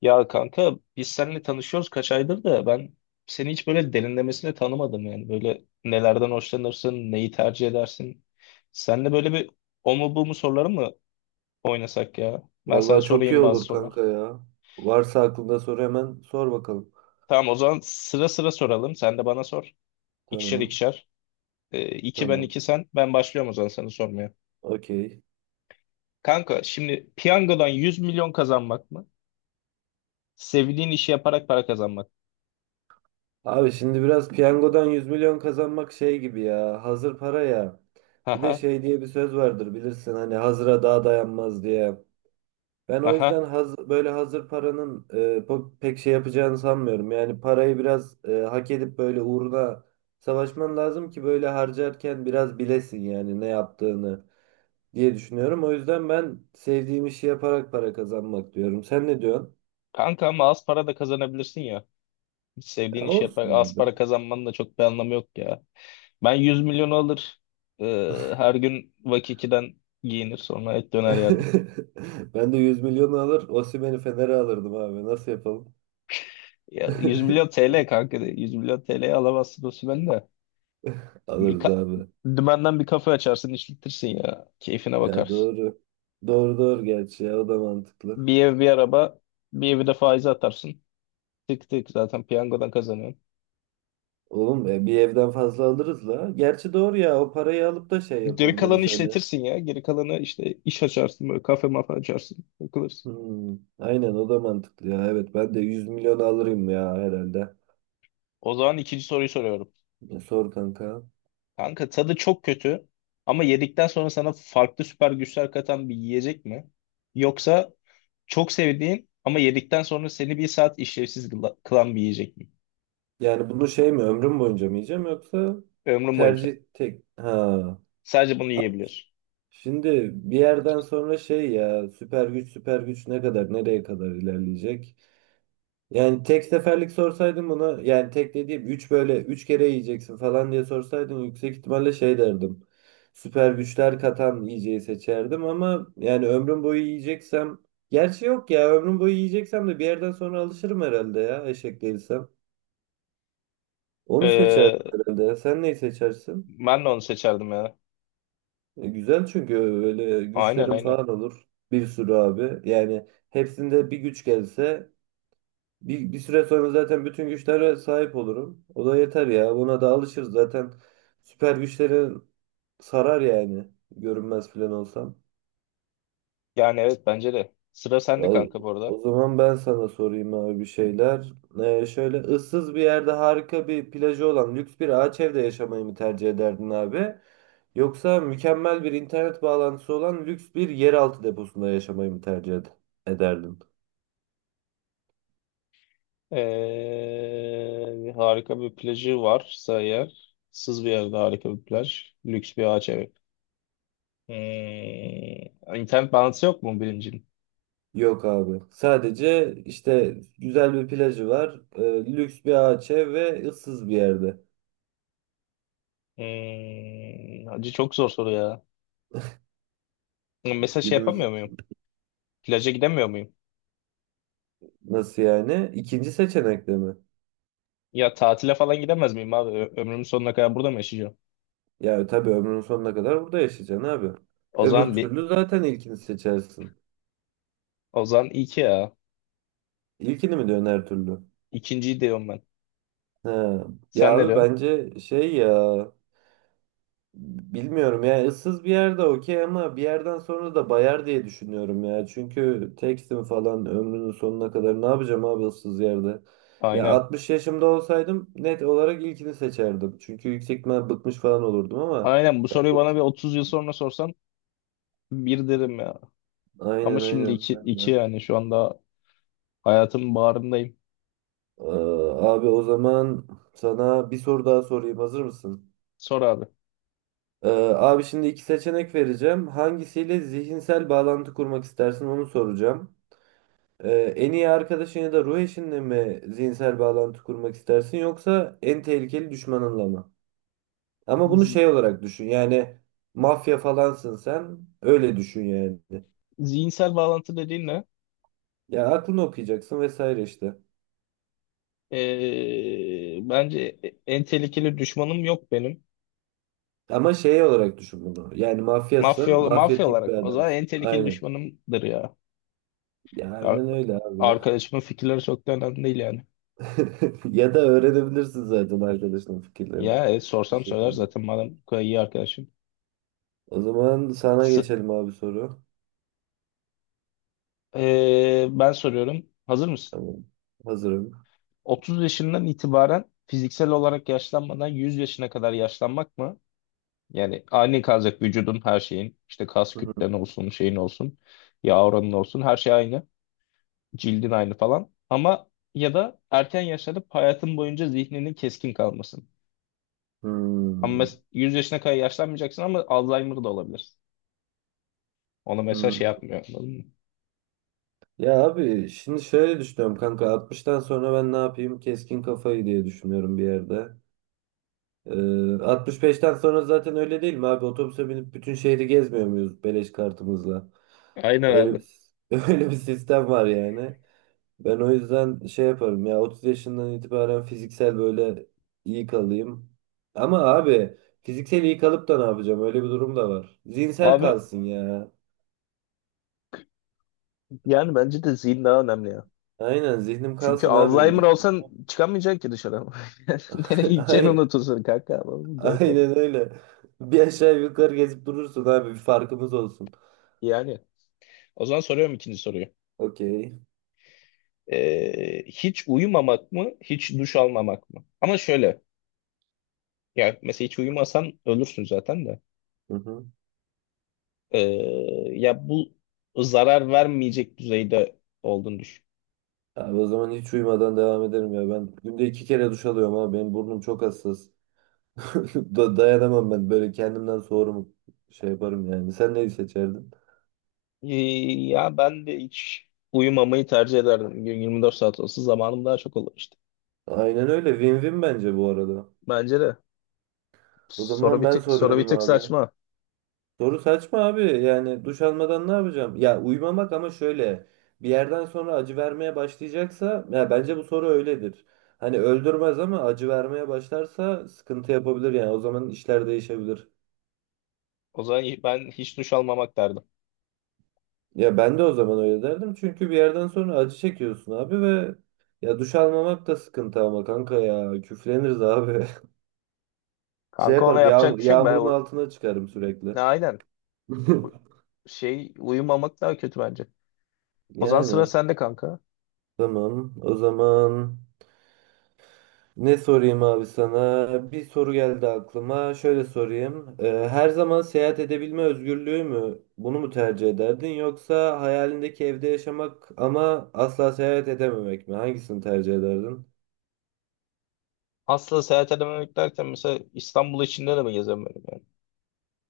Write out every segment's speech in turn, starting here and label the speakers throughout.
Speaker 1: Ya kanka biz seninle tanışıyoruz kaç aydır da ben seni hiç böyle derinlemesine tanımadım yani. Böyle nelerden hoşlanırsın, neyi tercih edersin? Seninle böyle bir o mu bu mu soruları mı oynasak ya? Ben sana
Speaker 2: Vallahi çok iyi
Speaker 1: sorayım bazı
Speaker 2: olur kanka
Speaker 1: sorular.
Speaker 2: ya. Varsa aklında sor hemen sor bakalım.
Speaker 1: Tamam, o zaman sıra sıra soralım. Sen de bana sor. İkişer
Speaker 2: Tamam.
Speaker 1: ikişer. İki ben
Speaker 2: Tamam.
Speaker 1: iki sen. Ben başlıyorum o zaman sana sormaya.
Speaker 2: Okey.
Speaker 1: Kanka şimdi piyangodan 100 milyon kazanmak mı? Sevdiğin işi yaparak para kazanmak.
Speaker 2: Abi şimdi biraz piyangodan 100 milyon kazanmak şey gibi ya. Hazır para ya. Bir de
Speaker 1: Aha,
Speaker 2: şey diye bir söz vardır bilirsin hani hazıra daha dayanmaz diye. Ben o yüzden
Speaker 1: aha.
Speaker 2: böyle hazır paranın pek şey yapacağını sanmıyorum. Yani parayı biraz hak edip böyle uğruna savaşman lazım ki böyle harcarken biraz bilesin yani ne yaptığını diye düşünüyorum. O yüzden ben sevdiğim işi yaparak para kazanmak diyorum. Sen ne diyorsun?
Speaker 1: Kanka ama az para da kazanabilirsin ya. Hiç sevdiğin
Speaker 2: Ya
Speaker 1: iş
Speaker 2: olsun
Speaker 1: yapar. Az
Speaker 2: abi.
Speaker 1: para kazanmanın da çok bir anlamı yok ya. Ben 100 milyonu alır. e, Her gün Vakiki'den giyinir sonra et döner yerdim.
Speaker 2: Ben de 100 milyonu alır, Osimhen'i Fener'e alırdım abi. Nasıl yapalım?
Speaker 1: Ya, 100 milyon TL kanka. De. 100 milyon TL'ye alamazsın o sümen de. Bir
Speaker 2: Alırız
Speaker 1: ka-
Speaker 2: abi.
Speaker 1: Dümenden bir kafe açarsın işletirsin ya. Keyfine
Speaker 2: Ya
Speaker 1: bakarsın.
Speaker 2: doğru. Doğru doğru gerçi ya o da mantıklı.
Speaker 1: Bir ev bir araba. Bir evi de faize atarsın. Tık tık zaten piyangodan kazanıyorsun.
Speaker 2: Oğlum bir evden fazla alırız la. Gerçi doğru ya o parayı alıp da şey
Speaker 1: Geri kalanı
Speaker 2: yapabiliriz hani.
Speaker 1: işletirsin ya. Geri kalanı işte iş açarsın böyle kafe mafa açarsın. Takılırsın.
Speaker 2: Hmm, aynen o da mantıklı ya. Evet ben de 100 milyon alırım ya herhalde.
Speaker 1: O zaman ikinci soruyu soruyorum.
Speaker 2: Sor kanka.
Speaker 1: Kanka tadı çok kötü ama yedikten sonra sana farklı süper güçler katan bir yiyecek mi? Yoksa çok sevdiğin ama yedikten sonra seni bir saat işlevsiz kılan bir yiyecek mi?
Speaker 2: Yani bunu şey mi ömrüm boyunca mı yiyeceğim yoksa
Speaker 1: Ömrün boyunca.
Speaker 2: tercih tek ha.
Speaker 1: Sadece bunu yiyebiliyorsun.
Speaker 2: Şimdi bir yerden sonra şey ya süper güç süper güç ne kadar nereye kadar ilerleyecek? Yani tek seferlik sorsaydın bunu yani tek dediğim 3 böyle 3 kere yiyeceksin falan diye sorsaydın yüksek ihtimalle şey derdim. Süper güçler katan yiyeceği seçerdim ama yani ömrüm boyu yiyeceksem gerçi yok ya ömrüm boyu yiyeceksem de bir yerden sonra alışırım herhalde ya eşek değilsem. Onu seçerdim
Speaker 1: Ee,
Speaker 2: herhalde. Sen neyi seçersin?
Speaker 1: Ben de onu seçerdim ya.
Speaker 2: Güzel çünkü öyle
Speaker 1: Aynen,
Speaker 2: güçlerin
Speaker 1: aynen.
Speaker 2: falan olur. Bir sürü abi. Yani hepsinde bir güç gelse bir süre sonra zaten bütün güçlere sahip olurum. O da yeter ya. Buna da alışırız zaten. Süper güçlerin sarar yani. Görünmez falan olsam.
Speaker 1: Yani evet, bence de. Sıra sende
Speaker 2: Al-
Speaker 1: kanka bu arada.
Speaker 2: O zaman ben sana sorayım abi bir şeyler. Şöyle ıssız bir yerde harika bir plajı olan lüks bir ağaç evde yaşamayı mı tercih ederdin abi? Yoksa mükemmel bir internet bağlantısı olan lüks bir yeraltı deposunda yaşamayı mı tercih ederdin?
Speaker 1: Harika bir plajı varsa eğer, sız bir yerde harika bir plaj, lüks bir ağaç evi. Hmm, internet bağlantısı yok mu birincinin?
Speaker 2: Yok abi. Sadece işte güzel bir plajı var, lüks bir ağaç ev ve ıssız bir yerde.
Speaker 1: Hmm, hacı çok zor soru ya. Hmm, mesela şey
Speaker 2: Günümüz
Speaker 1: yapamıyor muyum? Plaja gidemiyor muyum?
Speaker 2: nasıl yani? İkinci seçenekte mi?
Speaker 1: Ya tatile falan gidemez miyim abi? Ömrümün sonuna kadar burada mı yaşayacağım?
Speaker 2: Ya tabii ömrünün sonuna kadar burada yaşayacaksın abi.
Speaker 1: O
Speaker 2: Öbür
Speaker 1: zaman bir,
Speaker 2: türlü zaten ilkini seçersin.
Speaker 1: o zaman iki ya.
Speaker 2: İlkini mi diyorsun her türlü?
Speaker 1: İkinciyi diyorum ben.
Speaker 2: He. Ya
Speaker 1: Sen ne
Speaker 2: abi
Speaker 1: diyorsun?
Speaker 2: bence şey ya bilmiyorum ya ıssız bir yerde okey ama bir yerden sonra da bayar diye düşünüyorum ya. Çünkü tekstim falan ömrünün sonuna kadar ne yapacağım abi ıssız yerde? Ya
Speaker 1: Aynen.
Speaker 2: 60 yaşımda olsaydım net olarak ilkini seçerdim. Çünkü yüksek ihtimal bıkmış falan olurdum ama
Speaker 1: Aynen bu
Speaker 2: ben
Speaker 1: soruyu
Speaker 2: de
Speaker 1: bana bir 30 yıl sonra sorsan bir derim ya. Ama
Speaker 2: aynen
Speaker 1: şimdi
Speaker 2: aynen.
Speaker 1: iki yani şu anda hayatımın bağrındayım.
Speaker 2: Ee, Abi o zaman sana bir soru daha sorayım. Hazır mısın?
Speaker 1: Sor abi.
Speaker 2: Ee, Abi şimdi iki seçenek vereceğim. Hangisiyle zihinsel bağlantı kurmak istersin onu soracağım. En iyi arkadaşın ya da ruh eşinle mi zihinsel bağlantı kurmak istersin yoksa en tehlikeli düşmanınla mı? Ama bunu
Speaker 1: Z-
Speaker 2: şey olarak düşün. Yani mafya falansın sen. Öyle düşün yani.
Speaker 1: Zihinsel bağlantı dediğin ne?
Speaker 2: Ya aklını okuyacaksın vesaire işte.
Speaker 1: Bence en tehlikeli düşmanım yok benim.
Speaker 2: Ama şey olarak düşün bunu. Yani
Speaker 1: Mafya,
Speaker 2: mafyasın,
Speaker 1: mafya
Speaker 2: mafyatik bir
Speaker 1: olarak o zaman
Speaker 2: adamsın.
Speaker 1: en tehlikeli
Speaker 2: Aynen.
Speaker 1: düşmanımdır ya.
Speaker 2: Ya
Speaker 1: Ar-
Speaker 2: aynen öyle abi.
Speaker 1: Arkadaşımın fikirleri çok da önemli değil yani.
Speaker 2: Ya da öğrenebilirsin zaten arkadaşının fikirlerini
Speaker 1: Ya
Speaker 2: bir
Speaker 1: sorsam söyler
Speaker 2: şekilde.
Speaker 1: zaten madem bu kadar iyi arkadaşım.
Speaker 2: O zaman sana
Speaker 1: S-
Speaker 2: geçelim abi soru.
Speaker 1: Ben soruyorum. Hazır mısın?
Speaker 2: Tamam. Hazırım.
Speaker 1: 30 yaşından itibaren fiziksel olarak yaşlanmadan 100 yaşına kadar yaşlanmak mı? Yani aynı kalacak vücudun her şeyin. İşte kas
Speaker 2: Hı hı.
Speaker 1: kütlen olsun, şeyin olsun, yağ oranın olsun. Her şey aynı. Cildin aynı falan. Ama ya da erken yaşlanıp hayatın boyunca zihninin keskin kalmasın. Ama
Speaker 2: Hmm.
Speaker 1: 100 yaşına kadar yaşlanmayacaksın ama Alzheimer da olabilirsin. Ona mesela
Speaker 2: Hmm.
Speaker 1: şey yapmıyor. Anladın mı?
Speaker 2: Ya abi şimdi şöyle düşünüyorum kanka 60'tan sonra ben ne yapayım? Keskin kafayı diye düşünüyorum bir yerde. Ee, 65'ten sonra zaten öyle değil mi abi? Otobüse binip bütün şehri gezmiyor muyuz beleş kartımızla?
Speaker 1: Aynen
Speaker 2: Öyle bir
Speaker 1: abi.
Speaker 2: öyle bir sistem var yani. Ben o yüzden şey yaparım ya 30 yaşından itibaren fiziksel böyle iyi kalayım. Ama abi fiziksel iyi kalıp da ne yapacağım? Öyle bir durum da var. Zihinsel
Speaker 1: Abi
Speaker 2: kalsın ya.
Speaker 1: yani bence de zihin daha önemli ya.
Speaker 2: Aynen zihnim
Speaker 1: Çünkü
Speaker 2: kalsın abi.
Speaker 1: Alzheimer
Speaker 2: Vücudum-
Speaker 1: olsan çıkamayacaksın ki dışarı. Nereye gideceğini
Speaker 2: Ay,
Speaker 1: unutursun kanka. Ama bu gerek yok.
Speaker 2: aynen öyle. Bir aşağı yukarı gezip durursun abi bir farkımız olsun.
Speaker 1: Yani o zaman soruyorum ikinci soruyu.
Speaker 2: Okey.
Speaker 1: Hiç uyumamak mı, hiç duş almamak mı? Ama şöyle, ya mesela hiç uyumasan ölürsün zaten de.
Speaker 2: Hı hı.
Speaker 1: Ee, ya bu zarar vermeyecek düzeyde olduğunu düşün.
Speaker 2: Abi o zaman hiç uyumadan devam ederim ya. Ben günde iki kere duş alıyorum abi. Benim burnum çok hassas. Dayanamam ben böyle kendimden soğurum şey yaparım yani. Sen neyi seçerdin?
Speaker 1: Ee, Ya ben de hiç uyumamayı tercih ederdim. Gün 24 saat olsa zamanım daha çok olur işte.
Speaker 2: Aynen öyle. Win-win bence bu arada.
Speaker 1: Bence de.
Speaker 2: O zaman ben
Speaker 1: Soru bir
Speaker 2: soruyorum
Speaker 1: tık
Speaker 2: abi.
Speaker 1: saçma.
Speaker 2: Soru saçma abi. Yani duş almadan ne yapacağım? Ya uyumamak ama şöyle. Bir yerden sonra acı vermeye başlayacaksa ya bence bu soru öyledir. Hani öldürmez ama acı vermeye başlarsa sıkıntı yapabilir yani. O zaman işler değişebilir.
Speaker 1: O zaman ben hiç duş almamak derdim.
Speaker 2: Ya ben de o zaman öyle derdim. Çünkü bir yerden sonra acı çekiyorsun abi ve ya duş almamak da sıkıntı ama kanka ya küfleniriz abi. Şey
Speaker 1: Kanka ona
Speaker 2: yaparım
Speaker 1: yapacak bir şey yok.
Speaker 2: yağmurun altına çıkarım sürekli.
Speaker 1: Ne aynen. Bu şey uyumamak daha kötü bence. O zaman sıra
Speaker 2: Yani.
Speaker 1: sende kanka.
Speaker 2: Tamam. O zaman ne sorayım abi sana? Bir soru geldi aklıma. Şöyle sorayım. Her zaman seyahat edebilme özgürlüğü mü? Bunu mu tercih ederdin? Yoksa hayalindeki evde yaşamak ama asla seyahat edememek mi? Hangisini tercih ederdin?
Speaker 1: Aslında seyahat edememek derken mesela İstanbul içinde de mi gezemiyorum yani?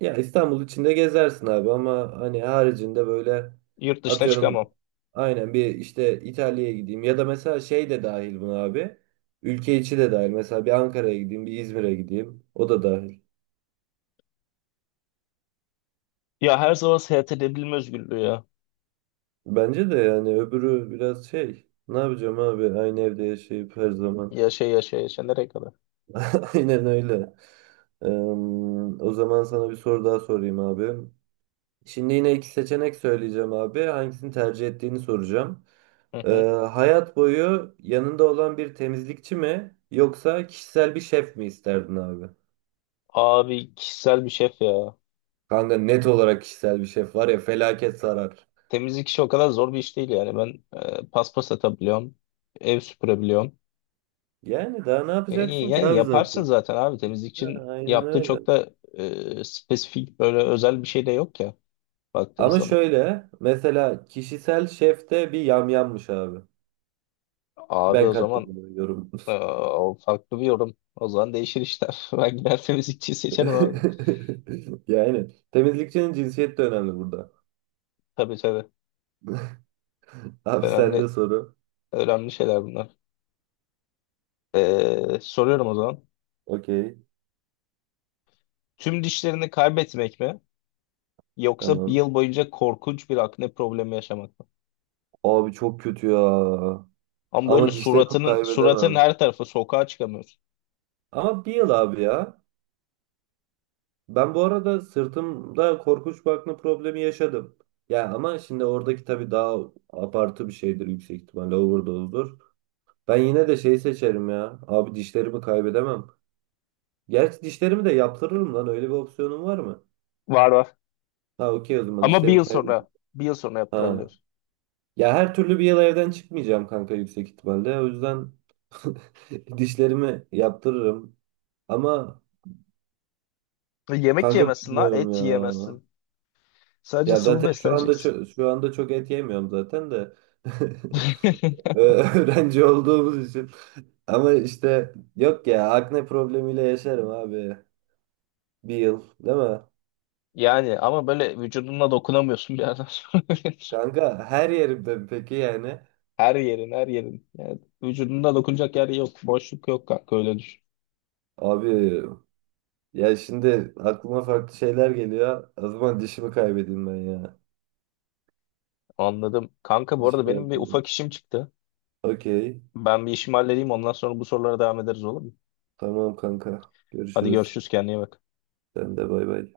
Speaker 2: Ya İstanbul içinde gezersin abi ama hani haricinde böyle
Speaker 1: Yurt dışına
Speaker 2: atıyorum
Speaker 1: çıkamam.
Speaker 2: aynen bir işte İtalya'ya gideyim ya da mesela şey de dahil buna abi. Ülke içi de dahil. Mesela bir Ankara'ya gideyim, bir İzmir'e gideyim. O da dahil.
Speaker 1: Ya her zaman seyahat edebilme özgürlüğü ya.
Speaker 2: Bence de yani öbürü biraz şey. Ne yapacağım abi aynı evde yaşayıp her zaman.
Speaker 1: Yaşa yaşa yaşa nereye kadar?
Speaker 2: Aynen öyle. Eee, O zaman sana bir soru daha sorayım abi. Şimdi yine iki seçenek söyleyeceğim abi. Hangisini tercih ettiğini soracağım.
Speaker 1: Hı hı.
Speaker 2: Eee, Hayat boyu yanında olan bir temizlikçi mi yoksa kişisel bir şef mi isterdin abi?
Speaker 1: Abi kişisel bir şef ya.
Speaker 2: Kanka net olarak kişisel bir şef var ya felaket sarar.
Speaker 1: Temizlik işi o kadar zor bir iş değil yani. Ben paspas atabiliyorum. Ev süpürebiliyorum.
Speaker 2: Yani daha ne yapacaksın ki
Speaker 1: Yani
Speaker 2: abi zaten?
Speaker 1: yaparsın zaten abi,
Speaker 2: Ha,
Speaker 1: temizlikçinin
Speaker 2: aynen
Speaker 1: yaptığı
Speaker 2: öyle.
Speaker 1: çok da spesifik böyle özel bir şey de yok ya baktığın
Speaker 2: Ama
Speaker 1: zaman.
Speaker 2: şöyle mesela kişisel şefte bir yamyammış abi.
Speaker 1: Abi
Speaker 2: Ben
Speaker 1: o zaman
Speaker 2: katılıyorum.
Speaker 1: e, o farklı bir yorum. O zaman değişir işler. Ben gider temizlikçiyi seçerim abi.
Speaker 2: Yani temizlikçinin cinsiyeti de önemli burada.
Speaker 1: Tabii, tabii.
Speaker 2: Abi sende
Speaker 1: Önemli,
Speaker 2: soru.
Speaker 1: önemli şeyler bunlar. Soruyorum o zaman.
Speaker 2: Okey.
Speaker 1: Tüm dişlerini kaybetmek mi? Yoksa bir
Speaker 2: Tamam.
Speaker 1: yıl boyunca korkunç bir akne problemi yaşamak mı?
Speaker 2: Abi çok kötü ya.
Speaker 1: Ama böyle
Speaker 2: Ama dişlerimi
Speaker 1: suratın
Speaker 2: kaybedemem.
Speaker 1: her tarafı, sokağa çıkamıyorsun.
Speaker 2: Ama bir yıl abi ya. Ben bu arada sırtımda korkunç bir akne problemi yaşadım. Ya ama şimdi oradaki tabii daha abartı bir şeydir yüksek ihtimalle overdose'dur. Ben yine de şey seçerim ya. Abi dişlerimi kaybedemem. Gerçi dişlerimi de yaptırırım lan. Öyle bir opsiyonum var mı?
Speaker 1: Var, var.
Speaker 2: Ha, okey o zaman
Speaker 1: Ama
Speaker 2: dişlerimi kaybettim.
Speaker 1: bir yıl sonra
Speaker 2: Ha.
Speaker 1: yaptırabiliyorsun.
Speaker 2: Ya her türlü bir yıl evden çıkmayacağım kanka yüksek ihtimalle. O yüzden dişlerimi yaptırırım. Ama
Speaker 1: Yemek
Speaker 2: kanka
Speaker 1: yemezsin ha,
Speaker 2: bilmiyorum
Speaker 1: et
Speaker 2: ya.
Speaker 1: yiyemezsin. Sadece
Speaker 2: Ya
Speaker 1: sıvı
Speaker 2: zaten
Speaker 1: besleneceksin.
Speaker 2: şu anda çok et yemiyorum zaten de. Öğrenci olduğumuz için. Ama işte yok ya akne problemiyle yaşarım abi. Bir yıl değil mi?
Speaker 1: Yani ama böyle vücuduna dokunamıyorsun bir yerden sonra.
Speaker 2: Kanka her yerimde peki yani.
Speaker 1: Her yerin, her yerin. Yani vücudunda dokunacak yer yok. Boşluk yok kanka, öyle düşün.
Speaker 2: Abi, ya şimdi aklıma farklı şeyler geliyor. O zaman dişimi kaybedeyim ben ya.
Speaker 1: Anladım. Kanka bu arada
Speaker 2: Dişimi
Speaker 1: benim bir
Speaker 2: yaptım.
Speaker 1: ufak işim çıktı.
Speaker 2: Okey.
Speaker 1: Ben bir işimi halledeyim, ondan sonra bu sorulara devam ederiz, olur mu?
Speaker 2: Tamam kanka.
Speaker 1: Hadi
Speaker 2: Görüşürüz.
Speaker 1: görüşürüz, kendine iyi bak.
Speaker 2: Sen de bay bay.